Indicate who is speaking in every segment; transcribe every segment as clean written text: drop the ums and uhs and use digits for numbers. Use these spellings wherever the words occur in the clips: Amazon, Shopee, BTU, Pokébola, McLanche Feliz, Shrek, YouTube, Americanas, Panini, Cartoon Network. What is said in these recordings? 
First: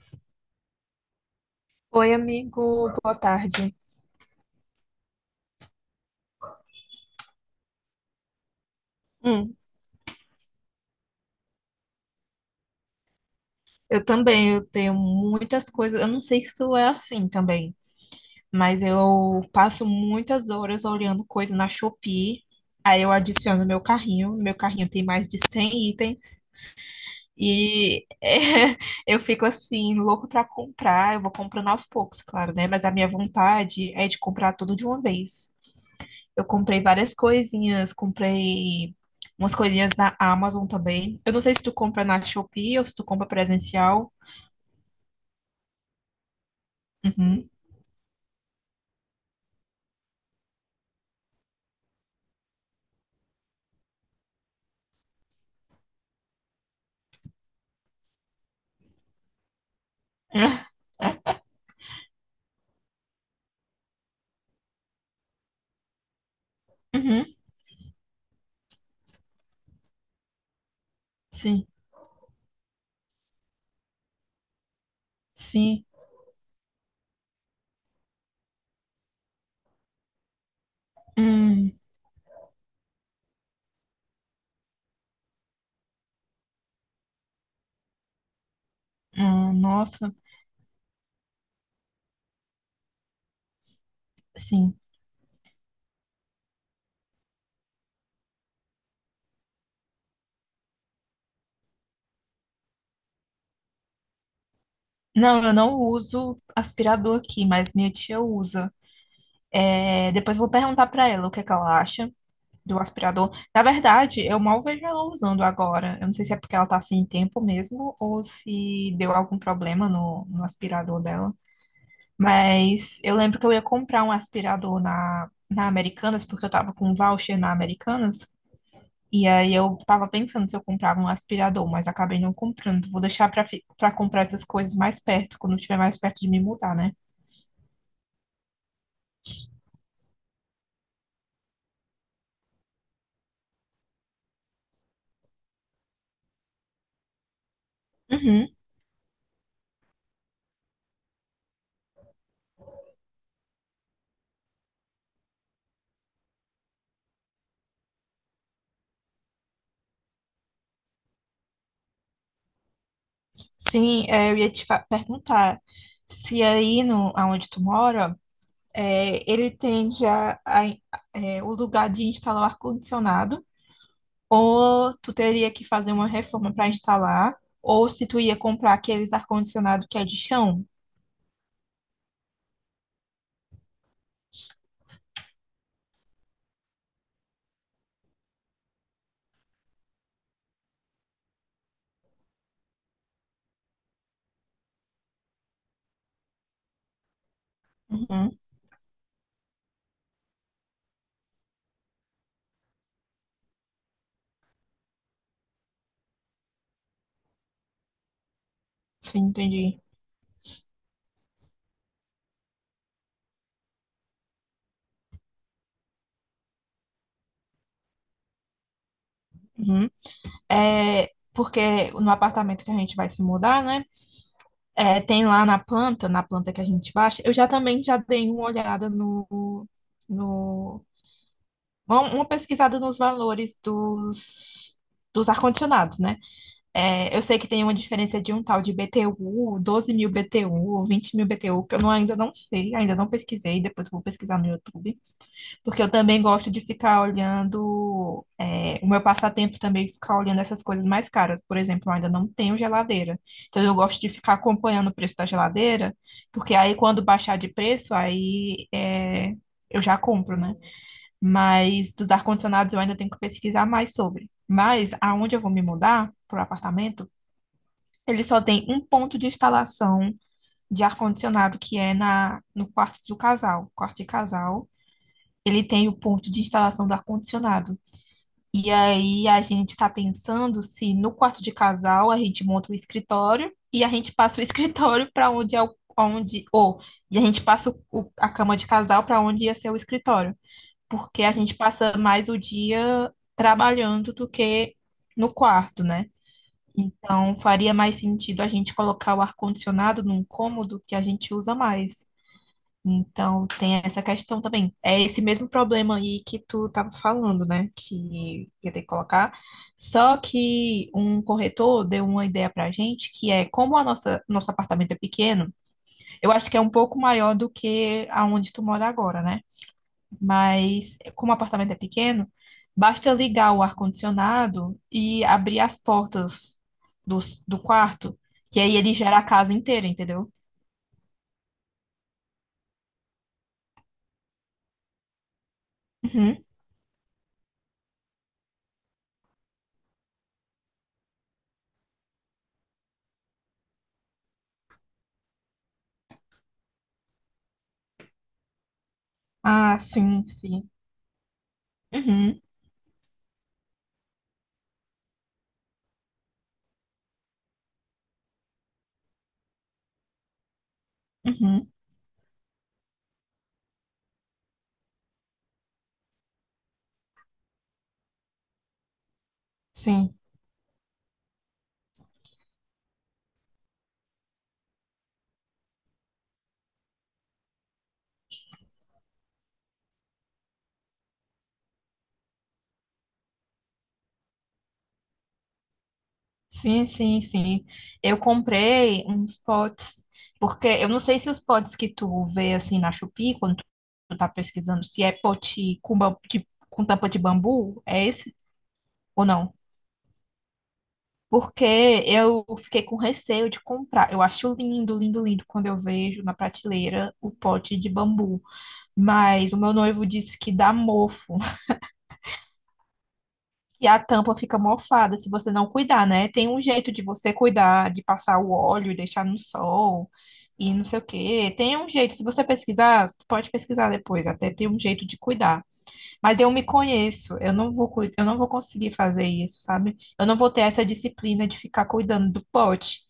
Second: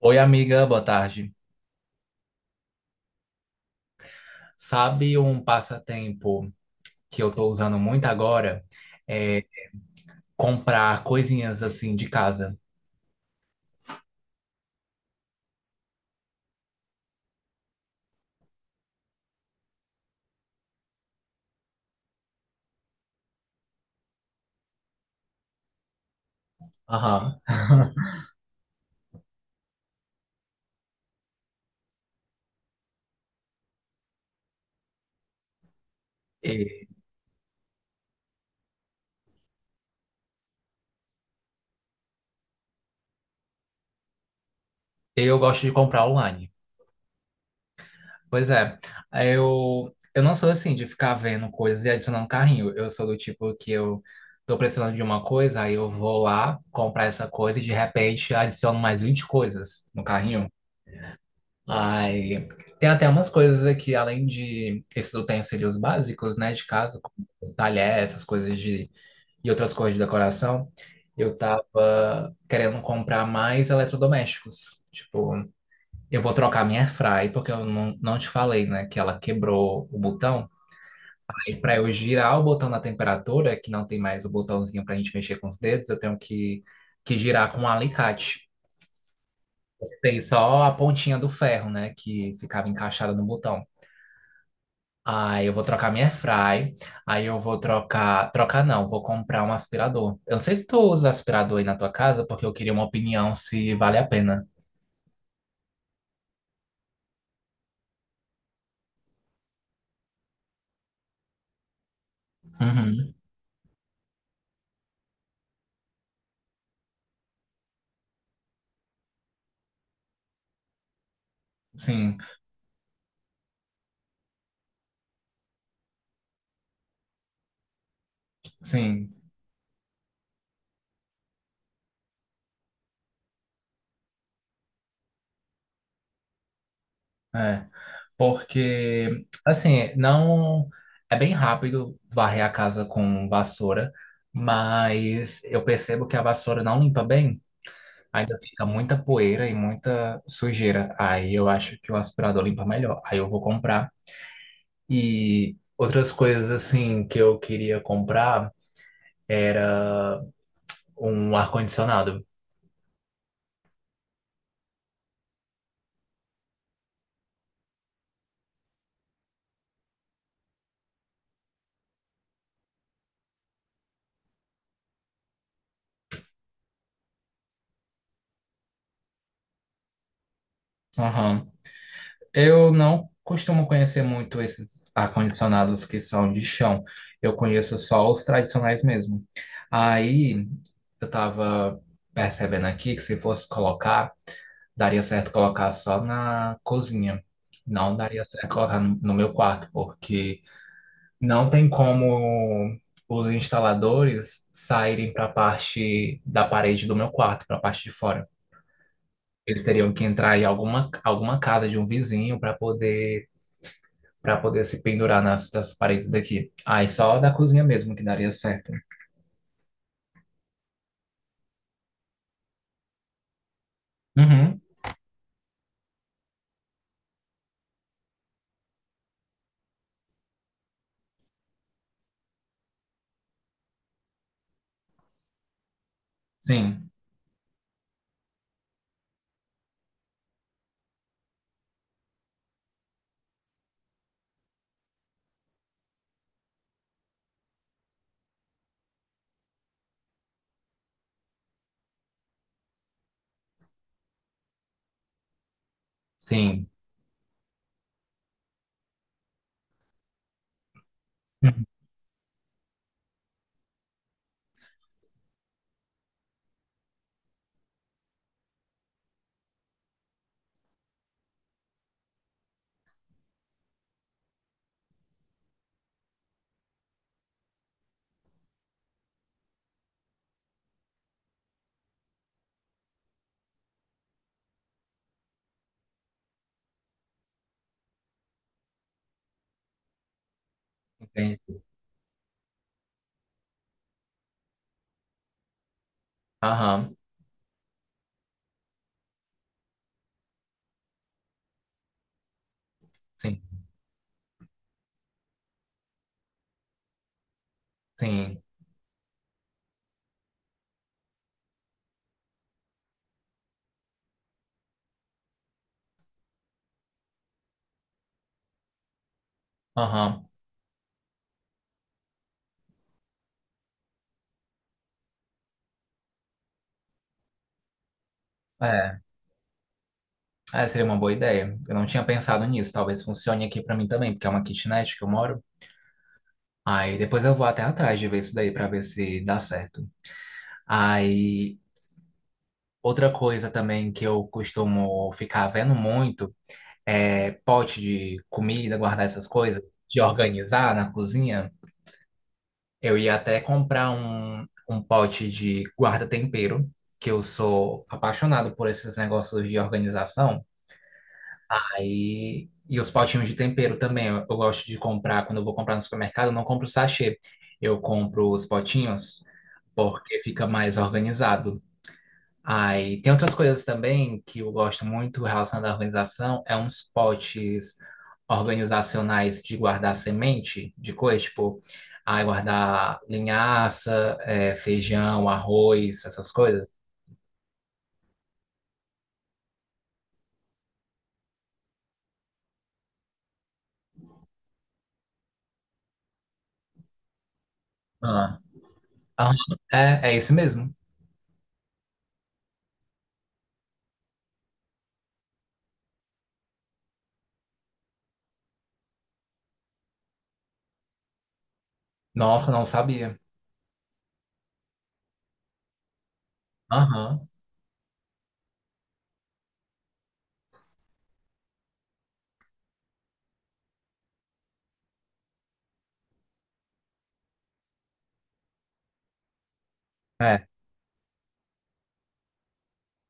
Speaker 1: Oi, amiga, boa tarde.
Speaker 2: Oi, amigo, boa tarde.
Speaker 1: Sabe um passatempo que eu tô usando muito agora? É
Speaker 2: Hum,
Speaker 1: comprar coisinhas assim de casa.
Speaker 2: Eu também, eu tenho muitas coisas, eu não sei se isso é assim também, mas eu passo muitas horas olhando coisa na Shopee, aí eu adiciono no meu carrinho tem mais de 100 itens,
Speaker 1: Aham.
Speaker 2: e eu fico assim, louco pra comprar, eu vou comprando aos poucos, claro, né? Mas a minha vontade é de comprar tudo de uma vez. Eu comprei
Speaker 1: E
Speaker 2: várias coisinhas, comprei umas coisinhas na Amazon também. Eu não sei se tu compra na Shopee ou se tu compra presencial.
Speaker 1: eu gosto de comprar online.
Speaker 2: Uhum.
Speaker 1: Pois é, eu não sou assim de ficar vendo coisas e adicionando carrinho. Eu sou do tipo que eu tô precisando de uma coisa, aí eu vou lá comprar essa coisa e de repente adiciono mais 20 coisas no carrinho. Ai, tem até umas coisas aqui, além de esses utensílios básicos, né, de casa, como
Speaker 2: Uhum.
Speaker 1: talher, essas coisas de, e outras coisas de decoração, eu
Speaker 2: Sim,
Speaker 1: tava querendo comprar mais eletrodomésticos. Tipo,
Speaker 2: sim.
Speaker 1: eu vou trocar minha airfry, porque eu não te falei, né, que ela quebrou o botão. Aí,
Speaker 2: Hum,
Speaker 1: pra eu girar o botão da temperatura, que não tem mais o botãozinho pra gente mexer com os dedos, que girar com um alicate.
Speaker 2: nossa,
Speaker 1: Tem só a pontinha do ferro, né, que ficava encaixada no botão.
Speaker 2: sim.
Speaker 1: Aí eu vou trocar minha fry. Aí eu vou trocar. Trocar não, vou comprar um aspirador. Eu não sei se tu usa aspirador aí na tua casa, porque eu queria uma opinião se vale a pena.
Speaker 2: Não, eu não uso aspirador aqui, mas minha tia usa. É, depois eu vou perguntar pra ela o que é que ela acha do
Speaker 1: Uhum.
Speaker 2: aspirador. Na verdade, eu mal vejo ela usando agora. Eu não sei se é porque ela tá sem tempo mesmo ou se deu algum problema no aspirador dela.
Speaker 1: Sim,
Speaker 2: Mas eu lembro que eu ia comprar um aspirador na Americanas, porque eu tava com um voucher na Americanas.
Speaker 1: sim.
Speaker 2: E aí eu tava pensando se eu comprava um aspirador, mas acabei não comprando. Vou deixar pra comprar essas coisas mais perto, quando estiver mais perto de me mudar, né?
Speaker 1: É. Porque, assim, não. É bem rápido varrer a casa com vassoura, mas eu percebo que a vassoura não limpa bem. Ainda
Speaker 2: Uhum.
Speaker 1: fica muita poeira e muita sujeira. Aí eu acho que o aspirador limpa melhor. Aí eu vou comprar. E outras coisas assim que eu queria comprar era um ar-condicionado.
Speaker 2: Sim, é, eu ia te perguntar se aí no, aonde tu mora, é, ele tem já é, o lugar de instalar o ar-condicionado. Ou tu teria que fazer uma reforma para instalar, ou se tu ia comprar aqueles ar-condicionado que é de chão.
Speaker 1: Aham. Eu não costumo conhecer muito esses ar-condicionados que são de chão. Eu conheço só os tradicionais mesmo. Aí eu tava percebendo aqui que se fosse colocar, daria certo colocar só na cozinha. Não daria
Speaker 2: Uhum,
Speaker 1: certo colocar no meu quarto, porque não tem como os instaladores saírem para a parte da parede do meu quarto, para a parte de fora.
Speaker 2: sim,
Speaker 1: Eles
Speaker 2: entendi.
Speaker 1: teriam que entrar em alguma casa de um vizinho para poder se pendurar nas paredes daqui. Aí só da cozinha mesmo que daria certo.
Speaker 2: Uhum. É, porque no apartamento que a gente vai se mudar, né?
Speaker 1: Uhum,
Speaker 2: É, tem lá na planta que a gente baixa, eu já também já dei uma olhada no uma pesquisada nos valores dos ar-condicionados, né?
Speaker 1: sim,
Speaker 2: É, eu sei que tem uma diferença de um tal de BTU, 12.000 BTU, 20.000 BTU, que eu ainda não sei, ainda não pesquisei, depois eu vou pesquisar no YouTube, porque eu também gosto de ficar olhando, é, o meu passatempo também é ficar olhando essas coisas mais caras. Por exemplo, eu ainda não tenho geladeira, então eu gosto de ficar acompanhando o preço da geladeira, porque
Speaker 1: sim.
Speaker 2: aí quando baixar de preço, aí é, eu já compro, né?
Speaker 1: Uhum.
Speaker 2: Mas dos ar-condicionados eu ainda tenho que pesquisar mais sobre. Mas aonde eu vou me mudar, para o apartamento, ele só tem um ponto de instalação de ar-condicionado, que é no quarto do casal. Quarto de casal, ele tem o ponto de instalação do ar-condicionado. E aí a gente está pensando se no quarto de casal a gente monta o escritório e a gente passa o escritório para onde é o. Onde, ou, e a gente passa a cama de casal para onde ia ser o escritório. Porque a gente
Speaker 1: Entendi.
Speaker 2: passa mais o dia trabalhando do que no quarto, né?
Speaker 1: Aham,
Speaker 2: Então, faria mais sentido a gente colocar o ar-condicionado num cômodo que a gente usa mais.
Speaker 1: sim,
Speaker 2: Então, tem essa questão também. É esse mesmo problema aí que tu estava falando, né?
Speaker 1: sim.
Speaker 2: Que ia ter que colocar. Só que um corretor deu uma ideia pra gente, que é como nosso apartamento é pequeno, eu acho que é um pouco maior do que aonde tu mora agora, né?
Speaker 1: Aham.
Speaker 2: Mas como o apartamento é pequeno, basta ligar o ar-condicionado e abrir as portas do, do quarto, que aí ele
Speaker 1: É,
Speaker 2: gera a casa inteira, entendeu?
Speaker 1: é, seria uma boa ideia. Eu não tinha pensado nisso. Talvez funcione aqui para mim também, porque é uma kitnet que eu moro.
Speaker 2: Uhum.
Speaker 1: Aí depois eu vou até atrás de ver isso daí para ver se dá certo. Aí outra coisa também que eu costumo ficar vendo muito é pote de comida, guardar essas coisas,
Speaker 2: Ah,
Speaker 1: de
Speaker 2: sim, sim.
Speaker 1: organizar na cozinha.
Speaker 2: Uhum,
Speaker 1: Eu ia até comprar um pote de guarda-tempero, que eu sou apaixonado por esses negócios de organização.
Speaker 2: uhum,
Speaker 1: Aí, e os potinhos de tempero também. Eu gosto de comprar, quando eu vou comprar no supermercado, eu não compro sachê. Eu compro os potinhos
Speaker 2: sim.
Speaker 1: porque fica mais organizado. Aí, tem outras coisas também que eu gosto muito relacionado à organização, é uns potes organizacionais de guardar semente de coisa, tipo, aí guardar linhaça, é, feijão, arroz, essas coisas.
Speaker 2: Sim, sim, sim. Eu comprei uns potes, porque eu não sei se os potes que tu vê assim na Shopee, quando tu tá pesquisando, se é pote com tampa de bambu, é esse
Speaker 1: Ah,
Speaker 2: ou
Speaker 1: aham.
Speaker 2: não?
Speaker 1: É, é esse mesmo.
Speaker 2: Porque eu fiquei com receio de comprar. Eu acho lindo, lindo, lindo quando eu vejo na prateleira o pote de bambu. Mas o meu noivo disse que dá mofo.
Speaker 1: Nossa, não sabia.
Speaker 2: E a tampa fica mofada se você não cuidar, né? Tem um jeito de
Speaker 1: Aham.
Speaker 2: você cuidar, de passar o óleo e deixar no sol e não sei o quê. Tem um jeito. Se você pesquisar, pode pesquisar depois. Até tem um jeito de cuidar. Mas eu me conheço, eu não vou conseguir fazer isso, sabe? Eu não
Speaker 1: É.
Speaker 2: vou ter essa disciplina de ficar cuidando do pote.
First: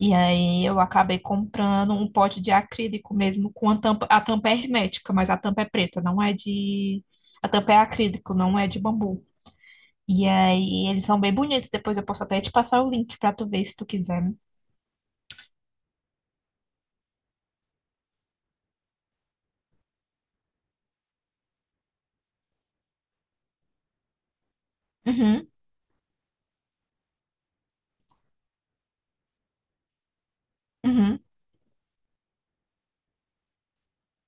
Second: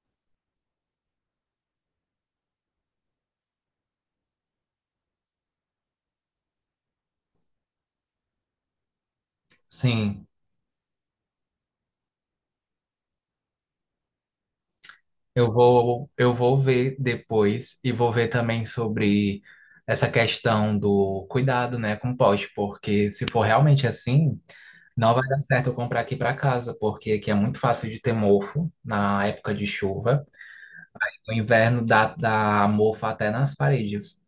Speaker 2: E aí eu acabei comprando um pote de acrílico mesmo com a tampa é hermética, mas a tampa é preta, não é de, a tampa é acrílico, não é de bambu.
Speaker 1: Sim,
Speaker 2: E aí eles são bem bonitos, depois eu posso até te passar o link pra tu ver se tu quiser.
Speaker 1: eu vou ver depois e vou ver também sobre essa questão do cuidado, né, com o poste, porque se for realmente assim, não vai dar
Speaker 2: Uhum,
Speaker 1: certo eu comprar aqui para casa, porque aqui é muito fácil de ter mofo na época de chuva.
Speaker 2: uhum,
Speaker 1: No inverno dá mofo até nas paredes.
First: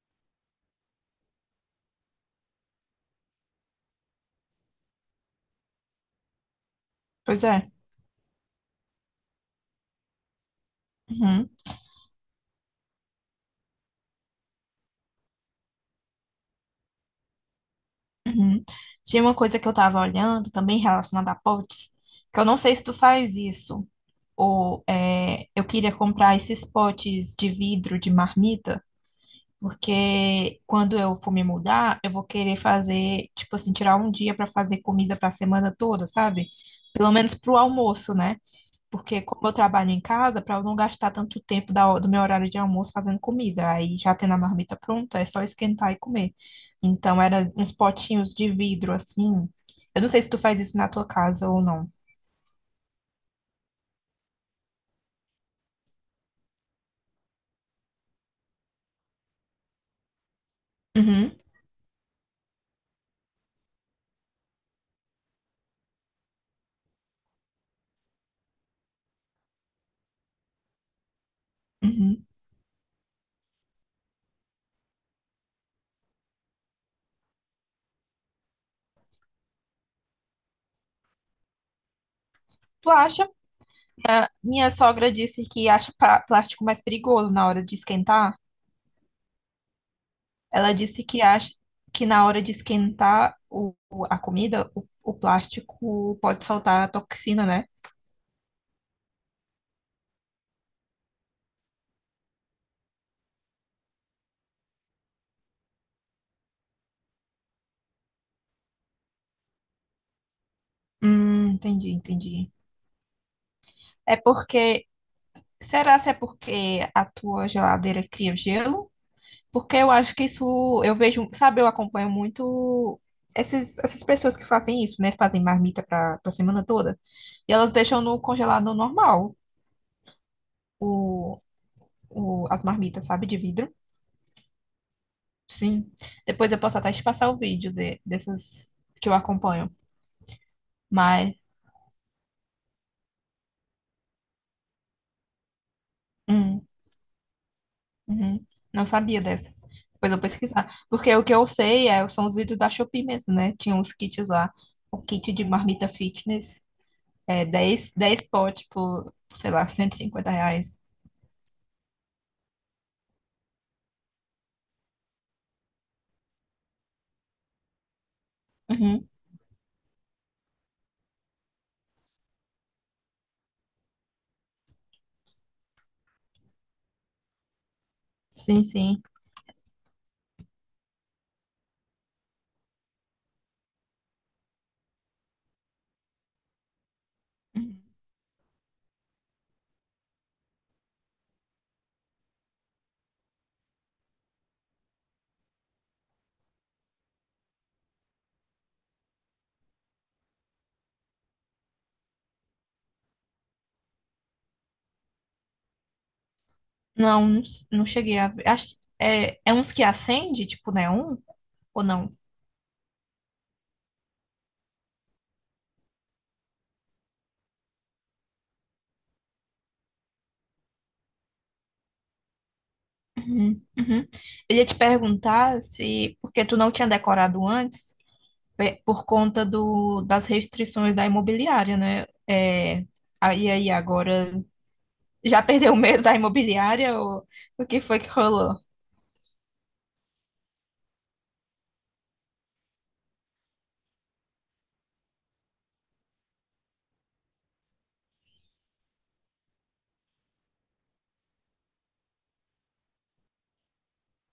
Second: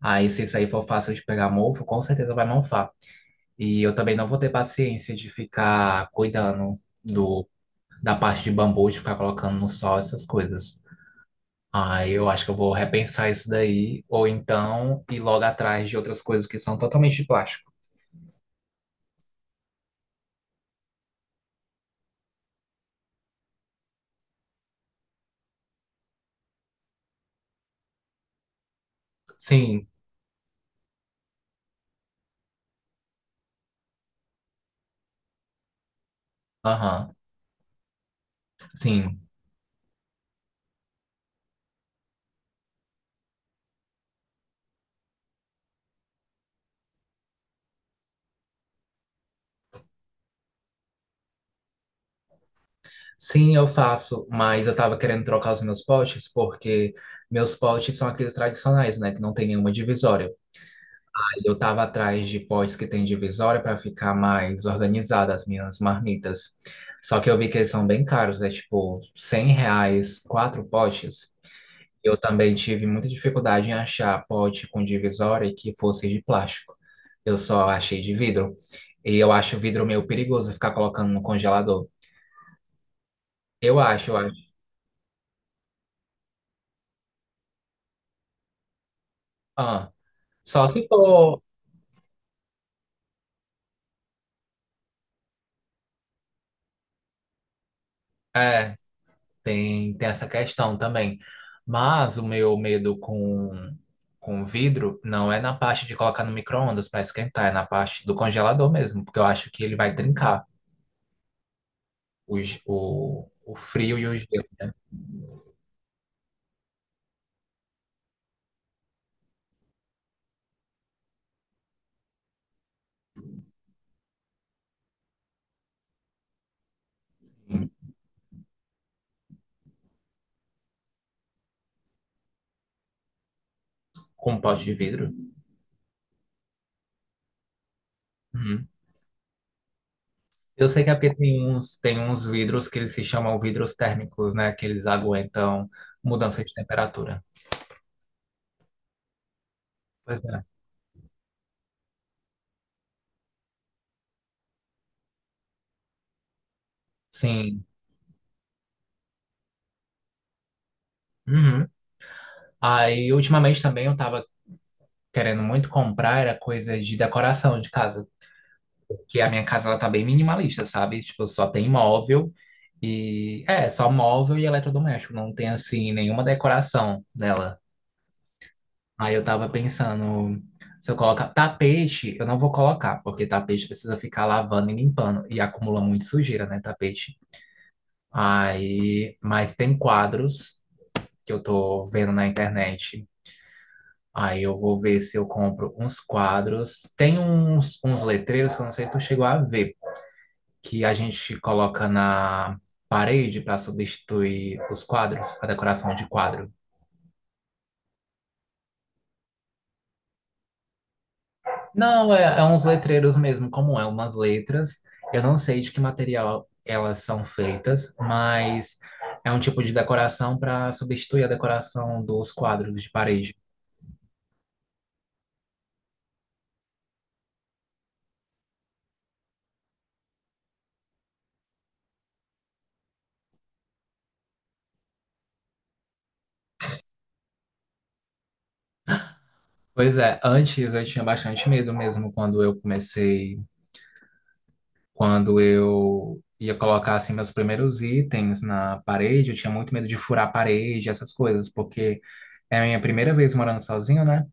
Speaker 1: Aí, se isso aí for fácil de pegar mofo, com certeza vai mofar. E eu também não vou ter paciência de ficar cuidando
Speaker 2: pois é.
Speaker 1: da parte de bambu, de ficar colocando no sol essas coisas.
Speaker 2: Uhum.
Speaker 1: Ah, eu acho que eu vou repensar isso daí, ou então ir logo atrás de outras coisas que são totalmente de plástico.
Speaker 2: Uhum. Tinha uma coisa que eu tava olhando também relacionada a potes, que eu não sei se tu faz isso, ou é, eu queria comprar esses potes de vidro de marmita,
Speaker 1: Sim,
Speaker 2: porque quando eu for me mudar, eu vou querer fazer, tipo assim, tirar um dia pra fazer comida pra semana toda, sabe? Pelo
Speaker 1: aham,
Speaker 2: menos pro almoço, né?
Speaker 1: sim.
Speaker 2: Porque como eu trabalho em casa, para eu não gastar tanto tempo do meu horário de almoço fazendo comida, aí já tendo a marmita pronta, é só esquentar e comer. Então era uns potinhos de vidro assim. Eu não sei se tu faz isso na tua casa ou não.
Speaker 1: Sim, eu faço, mas eu tava querendo trocar os meus potes porque meus potes são aqueles tradicionais, né, que não tem nenhuma divisória.
Speaker 2: Uhum,
Speaker 1: Eu estava atrás de pós que tem divisória para ficar mais organizada as minhas marmitas. Só que eu vi que eles são bem caros, é tipo R$ 100, 4 potes. Eu
Speaker 2: uhum.
Speaker 1: também tive muita dificuldade em achar pote com divisória que fosse de plástico. Eu só achei de vidro. E eu acho o vidro meio perigoso ficar colocando no congelador.
Speaker 2: Tu acha?
Speaker 1: Eu acho.
Speaker 2: Minha sogra disse que acha plástico mais perigoso na hora de esquentar.
Speaker 1: Ah, só
Speaker 2: Ela
Speaker 1: se
Speaker 2: disse que
Speaker 1: for.
Speaker 2: acha que na hora de esquentar a comida, o plástico pode soltar a toxina, né?
Speaker 1: É, tem essa questão também. Mas o meu medo com vidro não é na parte de colocar no micro-ondas para esquentar, é na parte do congelador mesmo, porque eu acho que ele vai trincar
Speaker 2: Entendi, entendi.
Speaker 1: o frio e
Speaker 2: É
Speaker 1: o gelo
Speaker 2: porque. Será se é porque a tua geladeira cria gelo? Porque eu acho que isso, eu vejo, sabe, eu acompanho muito essas pessoas que fazem isso, né? Fazem marmita para a semana toda. E elas deixam no congelado normal o, as marmitas, sabe, de vidro.
Speaker 1: com um pote de vidro.
Speaker 2: Sim. Depois eu posso até te passar o vídeo
Speaker 1: Uhum.
Speaker 2: dessas que eu acompanho.
Speaker 1: Eu sei que é porque
Speaker 2: Mas,
Speaker 1: tem uns vidros que eles se chamam vidros térmicos, né? Que eles aguentam mudança de
Speaker 2: hum.
Speaker 1: temperatura.
Speaker 2: Uhum. Não sabia dessa. Depois eu vou
Speaker 1: Pois é.
Speaker 2: pesquisar. Porque o que eu sei é, são os vídeos da Shopee mesmo, né? Tinha uns kits lá. O kit de marmita fitness. É
Speaker 1: Sim.
Speaker 2: dez potes por, sei lá, R$ 150.
Speaker 1: Uhum. Aí, ultimamente também eu tava querendo muito comprar, era coisa de decoração de casa.
Speaker 2: Uhum.
Speaker 1: Que a minha casa ela tá bem minimalista, sabe? Tipo, só tem móvel e é, só móvel e eletrodoméstico, não tem assim nenhuma decoração dela.
Speaker 2: Sim, sim.
Speaker 1: Aí eu tava pensando, se eu colocar tapete, eu não vou colocar, porque tapete precisa ficar lavando e limpando e acumula muito sujeira, né, tapete.
Speaker 2: Uhum.
Speaker 1: Aí, mas tem quadros que eu tô vendo na internet. Aí eu vou ver se eu compro uns quadros. Tem uns letreiros que eu não sei se tu chegou a ver, que a gente coloca na parede para substituir os quadros, a decoração de quadro.
Speaker 2: Não, não, não cheguei a ver. Acho, é uns que acende, tipo neon? Ou
Speaker 1: Não,
Speaker 2: não?
Speaker 1: é, é uns letreiros mesmo, como é, umas letras. Eu não sei de que material elas são feitas, mas é um tipo de decoração para substituir a decoração dos quadros de parede.
Speaker 2: Uhum. Uhum. Eu ia te perguntar se... Porque tu não tinha decorado antes. Por conta das restrições da imobiliária, né? É, aí, agora, já perdeu o medo da imobiliária ou o que foi que rolou?
Speaker 1: Pois é, antes eu tinha bastante medo mesmo quando eu comecei, quando eu ia colocar assim meus primeiros itens na parede, eu tinha muito medo de furar a parede, essas coisas, porque é a minha primeira vez morando sozinho, né?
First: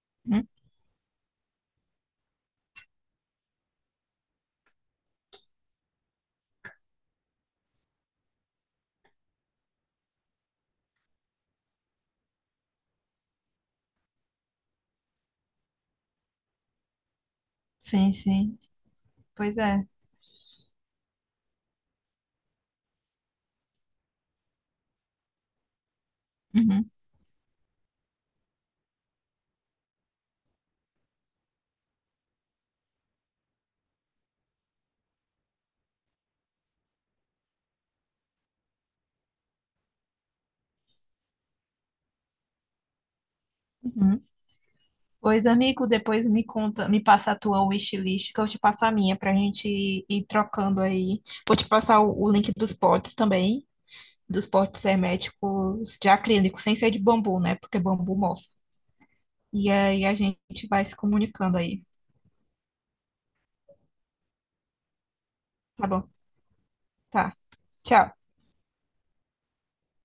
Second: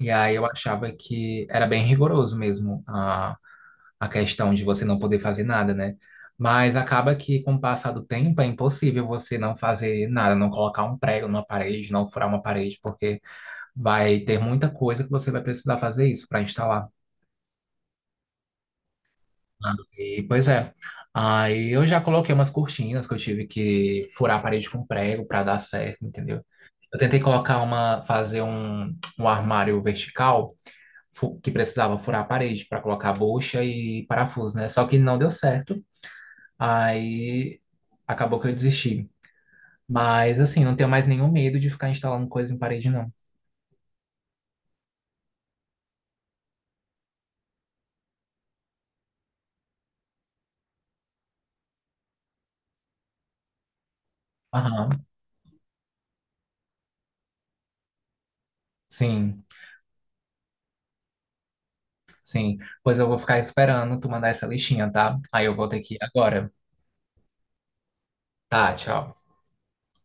Speaker 1: E aí eu
Speaker 2: Hum?
Speaker 1: achava que era bem rigoroso mesmo a questão de você não poder fazer nada, né? Mas acaba que com o passar do tempo é impossível você não fazer nada, não colocar um prego numa parede, não furar uma parede, porque vai ter muita coisa que você vai precisar fazer isso para instalar.
Speaker 2: Sim, sim. Pois é.
Speaker 1: Pois é. Aí eu já coloquei umas cortinas que eu tive que furar a parede com prego para dar certo, entendeu?
Speaker 2: Uhum,
Speaker 1: Eu tentei colocar uma, fazer um armário vertical que precisava furar a parede para colocar bucha e parafuso, né? Só que não deu certo. Aí acabou que eu desisti. Mas assim, não tenho mais nenhum medo de ficar instalando coisa em parede, não.
Speaker 2: uhum. Pois, amigo, depois me conta, me passa a tua wishlist, que eu te passo a minha, pra gente ir trocando aí. Vou te passar o link dos potes também, dos potes
Speaker 1: Aham,
Speaker 2: herméticos de acrílico, sem ser de bambu, né? Porque bambu mofa.
Speaker 1: sim,
Speaker 2: E aí a gente vai se comunicando aí.
Speaker 1: sim. Pois eu vou ficar esperando tu mandar essa listinha, tá? Aí eu vou ter
Speaker 2: Tá
Speaker 1: que ir
Speaker 2: bom?
Speaker 1: agora.
Speaker 2: Tá. Tchau.
Speaker 1: Tá, tchau.